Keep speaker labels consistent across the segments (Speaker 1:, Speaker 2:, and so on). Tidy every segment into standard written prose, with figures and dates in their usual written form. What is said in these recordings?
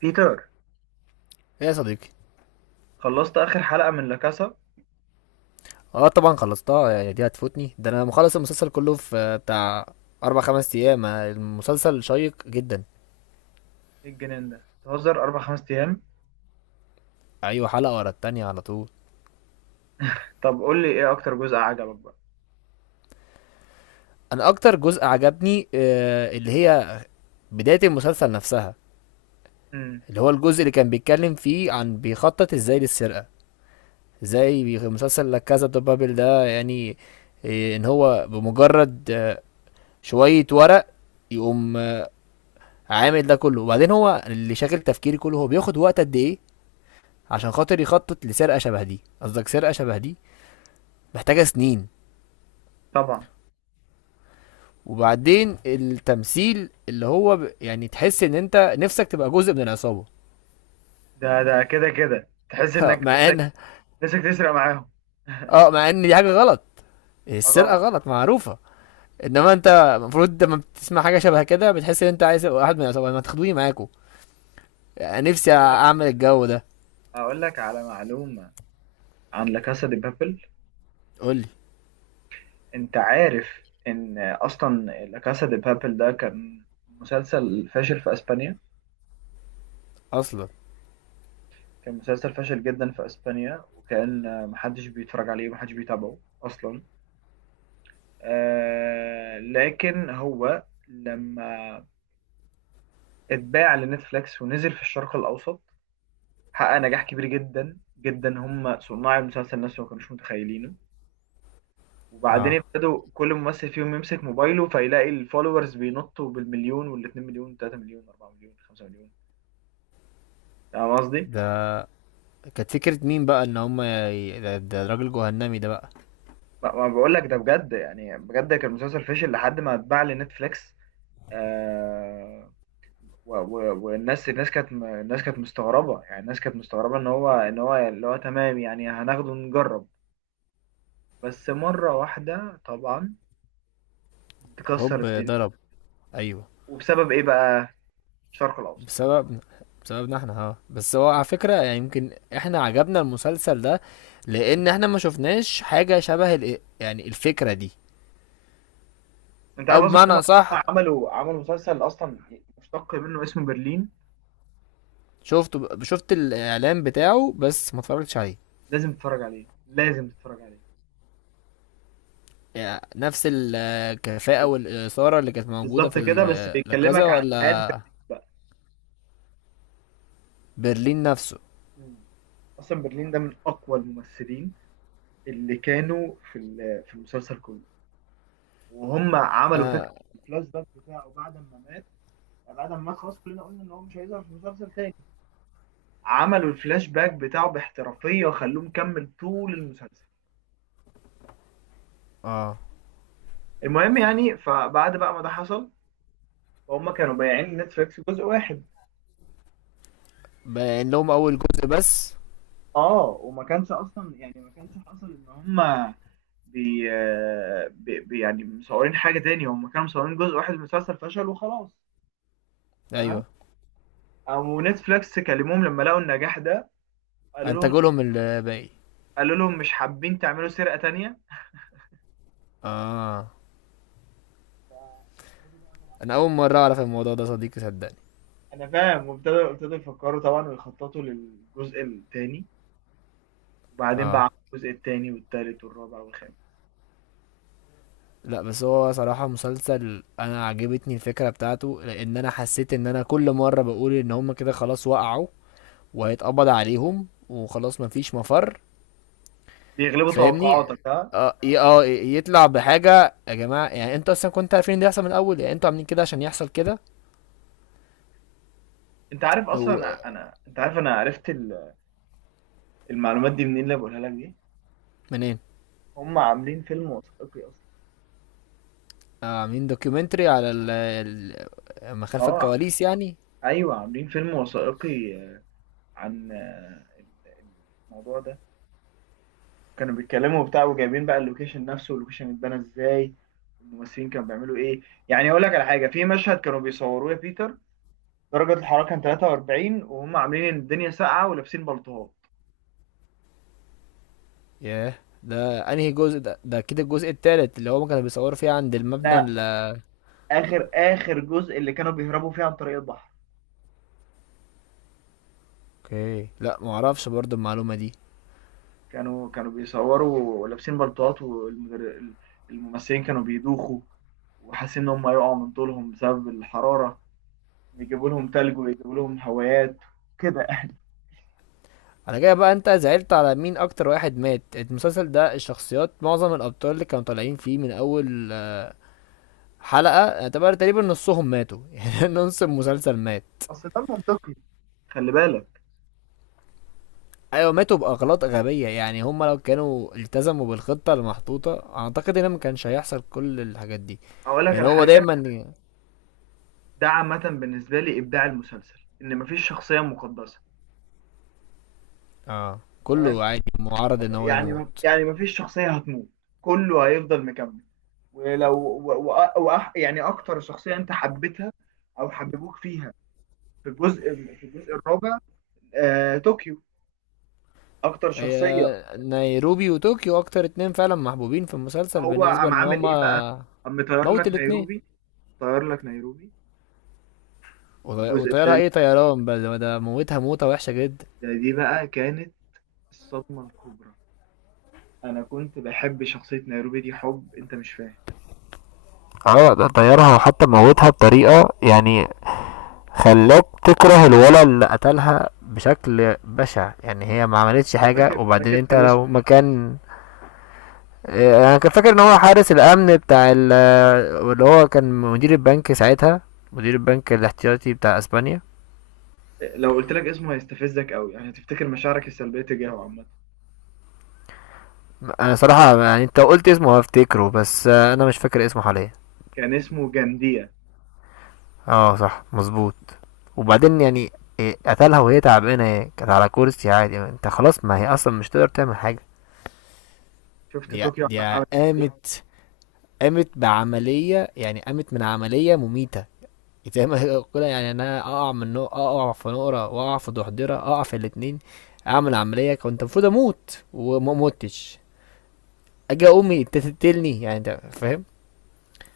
Speaker 1: بيتر،
Speaker 2: ايه يا صديقي.
Speaker 1: خلصت آخر حلقة من لاكاسا.
Speaker 2: اه، طبعا خلصتها. يعني دي هتفوتني؟ ده انا مخلص المسلسل كله في بتاع اربع خمس ايام. المسلسل شيق جدا.
Speaker 1: إيه الجنان ده؟ تهزر أربع خمس أيام؟
Speaker 2: ايوه، حلقة ورا التانية على طول.
Speaker 1: طب قول لي إيه أكتر جزء عجبك بقى.
Speaker 2: انا اكتر جزء عجبني اللي هي بداية المسلسل نفسها،
Speaker 1: امم.
Speaker 2: اللي هو الجزء اللي كان بيتكلم فيه عن بيخطط ازاي للسرقة، ازاي مسلسل لا كازا دو بابل ده يعني. ان هو بمجرد شوية ورق يقوم عامل ده كله. وبعدين هو اللي شاغل تفكيري كله هو بياخد وقت قد ايه عشان خاطر يخطط لسرقه شبه دي؟ قصدك سرقه شبه دي محتاجه سنين.
Speaker 1: طبعا.
Speaker 2: وبعدين التمثيل اللي هو يعني تحس ان انت نفسك تبقى جزء من العصابه.
Speaker 1: ده كده كده تحس إنك
Speaker 2: مع
Speaker 1: نفسك
Speaker 2: ان
Speaker 1: نفسك تسرق معاهم.
Speaker 2: اه، مع ان دي حاجه غلط.
Speaker 1: اه
Speaker 2: السرقه
Speaker 1: طبعا.
Speaker 2: غلط معروفه. انما انت المفروض لما بتسمع حاجه شبه كده بتحس ان انت عايز تبقى واحد من العصابه، ما تاخدوني معاكم. نفسي
Speaker 1: اقول لك
Speaker 2: اعمل الجو ده.
Speaker 1: اقول لك على معلومه عن لا كاسا دي بابل.
Speaker 2: قول لي.
Speaker 1: انت عارف ان اصلا لا كاسا دي بابل ده كان مسلسل فاشل في اسبانيا.
Speaker 2: اصلا؟
Speaker 1: كان مسلسل فاشل جدا في اسبانيا، وكان محدش بيتفرج عليه ومحدش بيتابعه اصلا. لكن هو لما اتباع لنتفليكس ونزل في الشرق الأوسط حقق نجاح كبير جدا جدا. هم صناع المسلسل نفسه ما كانوش متخيلينه. وبعدين
Speaker 2: اه،
Speaker 1: ابتدوا كل ممثل فيهم يمسك موبايله فيلاقي الفولورز بينطوا بالمليون والاتنين مليون وتلاتة مليون واربعة مليون خمسة مليون. فاهم قصدي؟
Speaker 2: ده كانت فكره مين بقى؟ ان هم ده الراجل جهنمي ده بقى.
Speaker 1: ما بقول لك ده بجد، يعني بجد كان المسلسل فشل لحد ما اتباع لنتفليكس. آه و- و- والناس الناس كانت م- الناس كانت مستغربة، يعني الناس كانت مستغربة ان هو اللي هو تمام، يعني هناخده ونجرب بس مرة واحدة. طبعا تكسر
Speaker 2: هوب،
Speaker 1: الدنيا.
Speaker 2: ضرب. ايوه.
Speaker 1: وبسبب ايه بقى؟ الشرق الاوسط.
Speaker 2: بسببنا، بسببنا احنا. اه، بس هو على فكرة يعني يمكن احنا عجبنا المسلسل ده لان احنا ما شفناش حاجة شبه يعني الفكرة دي.
Speaker 1: انت
Speaker 2: او
Speaker 1: عارف اصلا
Speaker 2: بمعنى
Speaker 1: هم
Speaker 2: اصح.
Speaker 1: عملوا مسلسل اصلا مشتق منه اسمه برلين.
Speaker 2: شفت الاعلان بتاعه بس ما اتفرجتش عليه.
Speaker 1: لازم تتفرج عليه، لازم تتفرج عليه.
Speaker 2: يعني نفس الكفاءة والإثارة اللي كانت موجودة
Speaker 1: بالظبط
Speaker 2: في
Speaker 1: كده، بس
Speaker 2: الكذا،
Speaker 1: بيكلمك عن حياة برلين
Speaker 2: ولا
Speaker 1: بقى.
Speaker 2: برلين نفسه؟
Speaker 1: مم. اصلا برلين ده من اقوى الممثلين اللي كانوا في المسلسل كله. وهم عملوا فكره
Speaker 2: انا.
Speaker 1: الفلاش باك بتاعه بعد ما مات. يعني بعد ما مات خلاص كلنا قلنا ان هو مش هيظهر في المسلسل تاني. عملوا الفلاش باك بتاعه باحترافيه وخلوه مكمل طول المسلسل.
Speaker 2: اه،
Speaker 1: المهم يعني فبعد بقى ما ده حصل، فهم كانوا بايعين نتفليكس جزء واحد.
Speaker 2: بان لهم اول جزء بس.
Speaker 1: اه وما كانش اصلا، يعني ما كانش حصل ان هم بي, يعني مصورين حاجه تاني. هم كانوا مصورين جزء واحد من المسلسل، فشل وخلاص. تمام.
Speaker 2: ايوه،
Speaker 1: او نتفليكس كلموهم لما لقوا النجاح ده، قالوا
Speaker 2: انتجوا لهم الباقي.
Speaker 1: قالوا لهم مش حابين تعملوا سرقة تانية؟
Speaker 2: اه،
Speaker 1: ف- فابتدوا بقى طبعا.
Speaker 2: انا اول مرة اعرف الموضوع ده صديقي، صدقني.
Speaker 1: يعني انا فاهم، وابتدوا يفكروا طبعا ويخططوا للجزء التاني. وبعدين بقى
Speaker 2: اه،
Speaker 1: عملوا الجزء التاني والتالت والرابع والخامس.
Speaker 2: لا بس هو صراحة مسلسل انا عجبتني الفكرة بتاعته لان انا حسيت ان انا كل مرة بقول ان هما كده خلاص وقعوا وهيتقبض عليهم وخلاص مفيش مفر.
Speaker 1: بيغلبوا
Speaker 2: فاهمني.
Speaker 1: توقعاتك ها.
Speaker 2: اه، يطلع بحاجة يا جماعة، يعني انتوا اصلا كنتوا عارفين ان ده يحصل من الاول، يعني انتوا عاملين كده عشان يحصل كده.
Speaker 1: انت عارف اصلا
Speaker 2: و-
Speaker 1: انا انت عارف انا عرفت المعلومات دي منين اللي بقولها لك دي.
Speaker 2: منين؟
Speaker 1: هم عاملين فيلم وثائقي اصلا.
Speaker 2: عاملين دوكيومنتري على ما خلف
Speaker 1: اه
Speaker 2: الكواليس يعني.
Speaker 1: ايوه عاملين فيلم وثائقي عن الموضوع ده. كانوا بيتكلموا وبتاع، وجايبين بقى اللوكيشن نفسه واللوكيشن اتبنى ازاي، والممثلين كانوا بيعملوا ايه. يعني اقول لك على حاجه، في مشهد كانوا بيصوروه يا بيتر، درجه الحراره كان 43 وهم عاملين الدنيا ساقعه ولابسين بلطوات.
Speaker 2: ياه. ده انهي جزء ده كده الجزء التالت اللي هو كانوا بيصوروا فيه عند المبنى
Speaker 1: لا،
Speaker 2: ال-
Speaker 1: اخر جزء اللي كانوا بيهربوا فيه عن طريق البحر.
Speaker 2: اوكي، لا معرفش برضو المعلومة دي.
Speaker 1: كانوا بيصوروا ولابسين بلطوات، والممثلين كانوا بيدوخوا وحاسين ان هم هيقعوا من طولهم بسبب الحراره. بيجيبوا لهم تلج ويجيبوا لهم هوايات كده يعني.
Speaker 2: على كده بقى انت زعلت على مين اكتر؟ واحد مات المسلسل ده، الشخصيات، معظم الابطال اللي كانوا طالعين فيه من اول حلقة، اعتبر تقريبا نصهم ماتوا يعني نص المسلسل مات.
Speaker 1: اصل ده منطقي. خلي بالك،
Speaker 2: ايوه، ماتوا باغلاط غبية، يعني هم لو كانوا التزموا بالخطة المحطوطة اعتقد ان ما كانش هيحصل كل الحاجات دي.
Speaker 1: اقول لك
Speaker 2: يعني
Speaker 1: على
Speaker 2: هو
Speaker 1: حاجه،
Speaker 2: دايما.
Speaker 1: ده عامة بالنسبة لي إبداع المسلسل إن مفيش شخصية مقدسة.
Speaker 2: اه،
Speaker 1: تمام.
Speaker 2: كله عادي معرض ان هو
Speaker 1: يعني
Speaker 2: يموت.
Speaker 1: يعني مفيش شخصية هتموت، كله هيفضل مكمل. ولو يعني أكتر شخصية أنت حبيتها أو حببوك فيها في الجزء، في الجزء الرابع، طوكيو، أكتر شخصية.
Speaker 2: هي. نيروبي وطوكيو اكتر اتنين فعلا محبوبين في المسلسل
Speaker 1: هو
Speaker 2: بالنسبة
Speaker 1: قام
Speaker 2: لان
Speaker 1: عامل إيه بقى؟
Speaker 2: هما.
Speaker 1: قام مطير
Speaker 2: موت
Speaker 1: لك
Speaker 2: الاتنين.
Speaker 1: نيروبي، طير لك نيروبي. في الجزء
Speaker 2: وطيارة،
Speaker 1: الثالث
Speaker 2: ايه طيران بقى، ده موتها موتة وحشة جدا.
Speaker 1: ده، دي بقى كانت الصدمة الكبرى. أنا كنت بحب شخصية نيروبي دي حب أنت مش فاهم.
Speaker 2: اه، ده طيرها وحتى موتها بطريقة يعني خلاك تكره الولد اللي قتلها بشكل بشع، يعني هي ما عملتش حاجة
Speaker 1: فاكر
Speaker 2: وبعدين
Speaker 1: فاكر
Speaker 2: انت
Speaker 1: كان
Speaker 2: لو
Speaker 1: اسمه.
Speaker 2: مكان. اه، انا كنت فاكر ان هو حارس الامن بتاع اللي هو كان مدير البنك ساعتها، مدير البنك الاحتياطي بتاع اسبانيا.
Speaker 1: لو قلت لك اسمه هيستفزك قوي، يعني هتفتكر مشاعرك السلبيه تجاهه عامه.
Speaker 2: انا صراحة يعني انت قلت اسمه هفتكره بس انا مش فاكر اسمه حاليا.
Speaker 1: كان اسمه جانديا.
Speaker 2: اه صح مظبوط. وبعدين يعني. إيه، قتلها وهي تعبانه، هي كانت على كرسي عادي يعني انت خلاص، ما هي اصلا مش تقدر تعمل حاجه.
Speaker 1: شفت
Speaker 2: دي
Speaker 1: طوكيو
Speaker 2: دي
Speaker 1: عمل ايه؟
Speaker 2: قامت قامت بعملية، يعني قامت من عملية مميتة. زي ما يقول يعني انا اقع من اقع في نقرة واقع في ضحضرة اقع في الاتنين، اعمل عملية كنت المفروض اموت وما متش، اجي امي انت تقتلني يعني، انت فاهم.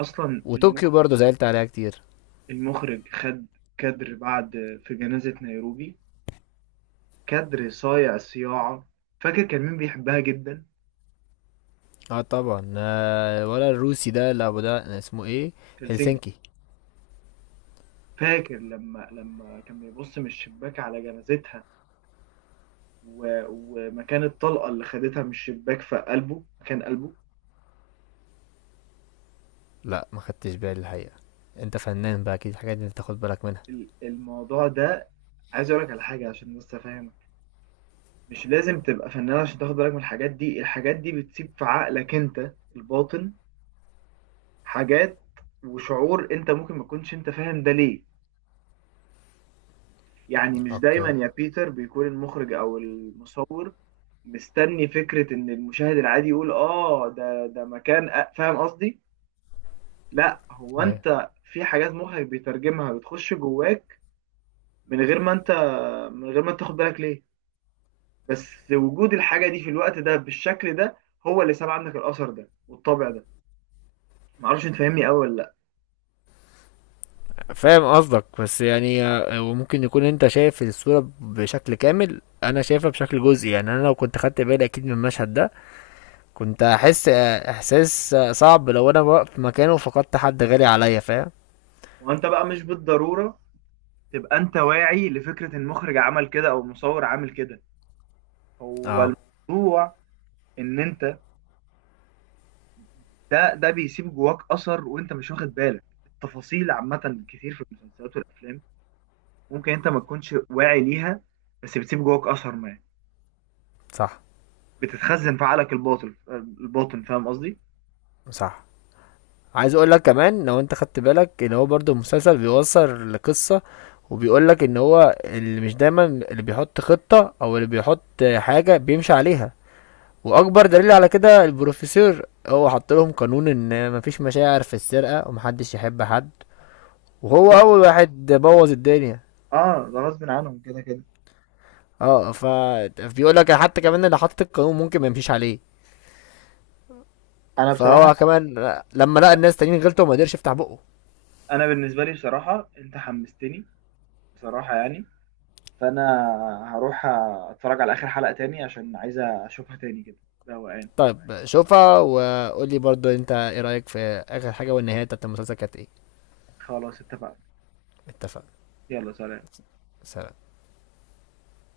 Speaker 1: اصلا
Speaker 2: وطوكيو برضه زعلت عليها كتير.
Speaker 1: المخرج خد كادر بعد في جنازه نيروبي، كادر صايع صياعه. فاكر كان مين بيحبها جدا؟
Speaker 2: اه طبعا، ولا الروسي ده اللي ابو ده اسمه ايه؟
Speaker 1: هلسنكي.
Speaker 2: هلسنكي.
Speaker 1: فاكر لما كان بيبص من الشباك على جنازتها، ومكان الطلقه اللي خدتها من الشباك في قلبه مكان قلبه.
Speaker 2: لا ما خدتش بالي الحقيقة. انت فنان بقى اكيد الحاجات دي انت تاخد بالك منها.
Speaker 1: الموضوع ده، عايز اقول لك على حاجه عشان بس افهم. مش لازم تبقى فنان عشان تاخد بالك من الحاجات دي. الحاجات دي بتسيب في عقلك انت الباطن حاجات وشعور انت ممكن ما تكونش انت فاهم ده ليه. يعني مش دايما
Speaker 2: اوكي.
Speaker 1: يا بيتر بيكون المخرج او المصور مستني فكرة ان المشاهد العادي يقول اه ده مكان فاهم قصدي. لا، هو
Speaker 2: ايوه.
Speaker 1: انت في حاجات مخك بيترجمها بتخش جواك من غير ما من غير ما تاخد بالك ليه. بس وجود الحاجة دي في الوقت ده بالشكل ده هو اللي ساب عنك الأثر ده والطبع ده. معرفش انت فاهمني قوي ولا لا.
Speaker 2: فاهم قصدك بس يعني وممكن يكون انت شايف الصورة بشكل كامل انا شايفها بشكل جزئي، يعني انا لو كنت خدت بالي اكيد من المشهد ده كنت هحس احساس صعب لو انا واقف مكانه وفقدت حد غالي عليا، فاهم.
Speaker 1: وانت بقى مش بالضروره تبقى انت واعي لفكره المخرج عمل كده او المصور عامل كده. هو
Speaker 2: اه،
Speaker 1: الموضوع ان انت ده بيسيب جواك اثر، وانت مش واخد بالك التفاصيل. عامه كتير في المسلسلات والافلام ممكن انت ما تكونش واعي ليها، بس بتسيب جواك اثر، ما
Speaker 2: صح
Speaker 1: بتتخزن في عقلك الباطن، فاهم قصدي.
Speaker 2: صح. عايز اقول لك كمان لو انت خدت بالك ان هو برضو المسلسل بيوصل لقصة وبيقول لك ان هو اللي مش دايما اللي بيحط خطة او اللي بيحط حاجة بيمشي عليها، واكبر دليل على كده البروفيسور، هو حط لهم قانون ان مفيش مشاعر في السرقة ومحدش يحب حد، وهو
Speaker 1: وده
Speaker 2: اول واحد بوظ الدنيا.
Speaker 1: اه ده غصب عنهم كده كده.
Speaker 2: اه، بيقول لك حتى كمان اللي حط القانون ممكن ما يمشيش عليه،
Speaker 1: انا بصراحه
Speaker 2: فهو كمان لما لقى الناس تانيين غلطوا ما قدرش يفتح بقه.
Speaker 1: انا بالنسبه لي بصراحه، انت حمستني. بصراحه يعني. فانا هروح اتفرج على اخر حلقة تاني عشان عايز اشوفها تاني كده بقى.
Speaker 2: طيب شوفها وقول لي برضو انت ايه رايك في اخر حاجه والنهايه بتاعت المسلسل كانت ايه؟
Speaker 1: خلاص اتفقنا.
Speaker 2: اتفقنا.
Speaker 1: يلا سلام.
Speaker 2: سلام.